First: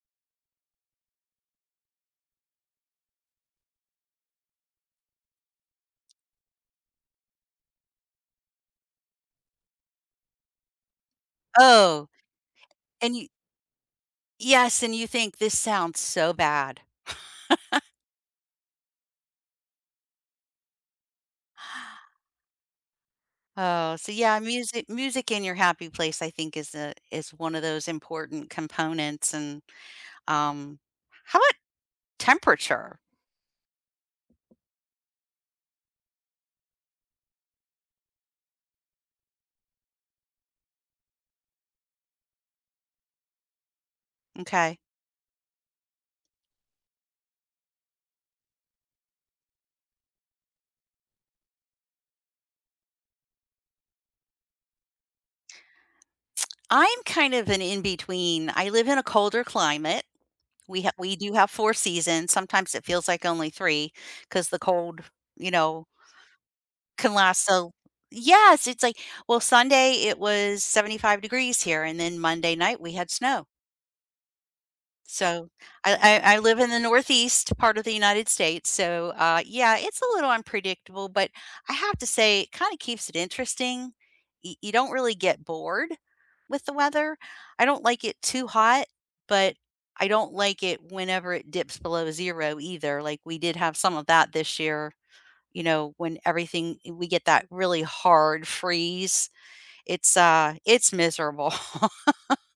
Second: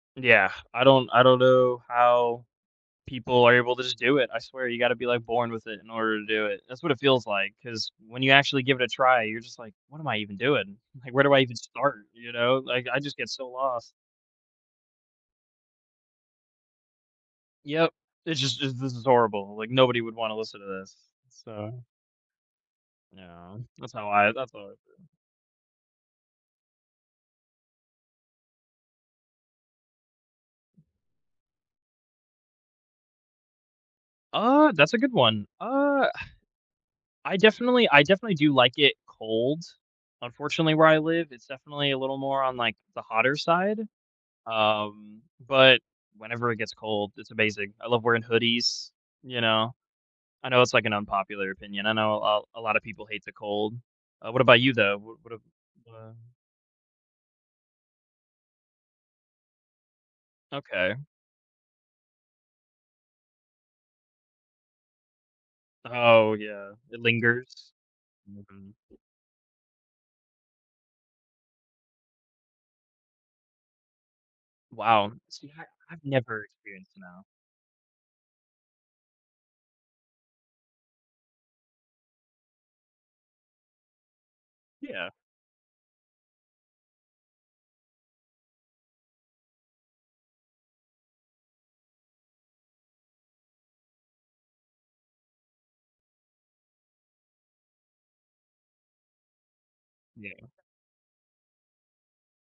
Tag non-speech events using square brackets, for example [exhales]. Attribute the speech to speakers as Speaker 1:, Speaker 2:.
Speaker 1: Yeah, I don't I don't know how people are able to just do it, I swear you gotta be, like, born with it in order to do it. That's what it feels like, 'cause when you actually give it a try, you're just like, "What am I even doing?" Like, "Where do I even start?"
Speaker 2: Oh,
Speaker 1: You know, like, I
Speaker 2: and
Speaker 1: just
Speaker 2: you
Speaker 1: get so lost.
Speaker 2: Yes, and you think "This sounds so bad." [laughs]
Speaker 1: Yep, it's just it's this is horrible. Like, nobody would wanna listen to this, so yeah, that's
Speaker 2: Oh,
Speaker 1: how
Speaker 2: so,
Speaker 1: I
Speaker 2: yeah,
Speaker 1: that's how I feel.
Speaker 2: music music in your happy place I think is a is one of those important components and, um How 'bout temperature?
Speaker 1: Uh, that's a good one. Uh, [exhales] I definitely I definitely do like it cold. Unfortunately, where I live, it's definitely a little more on, like, the hotter side.
Speaker 2: M'kay.
Speaker 1: Um, but, whenever it gets cold, it's amazing. I love wearing hoodies, you know? I know it's, like, an unpopular opinion. I know a l a lot of people hate the cold. Uh, what about you though? What what, uh wha
Speaker 2: [tsk] I'm kind of an in-between. I live in a colder climate. We ha
Speaker 1: Okay.
Speaker 2: We do have 4 seasons, sometimes it feels like only 3, 'cause the cold, you know
Speaker 1: Oh, yeah. It
Speaker 2: can last so
Speaker 1: lingers?
Speaker 2: l Yes,
Speaker 1: Mhm.
Speaker 2: it's like, well, Sunday it was 75 degrees here, and then Monday night we had snow.
Speaker 1: Wow.
Speaker 2: So
Speaker 1: See, I I've
Speaker 2: I I I
Speaker 1: never
Speaker 2: live in the
Speaker 1: experienced snow.
Speaker 2: northeast part of the United States, so, uh, yeah, it's a little unpredictable, but I have to say it kinda keeps it interesting. Y You don't
Speaker 1: Yeah.
Speaker 2: really get bored with the weather. I don't like it too hot, but I don't like it whenever it dips below 0 either, like, we did have some of that this year, you know, when everything i we get that really hard freeze. It's,
Speaker 1: Yeah.
Speaker 2: uh It's miserable. [laughs]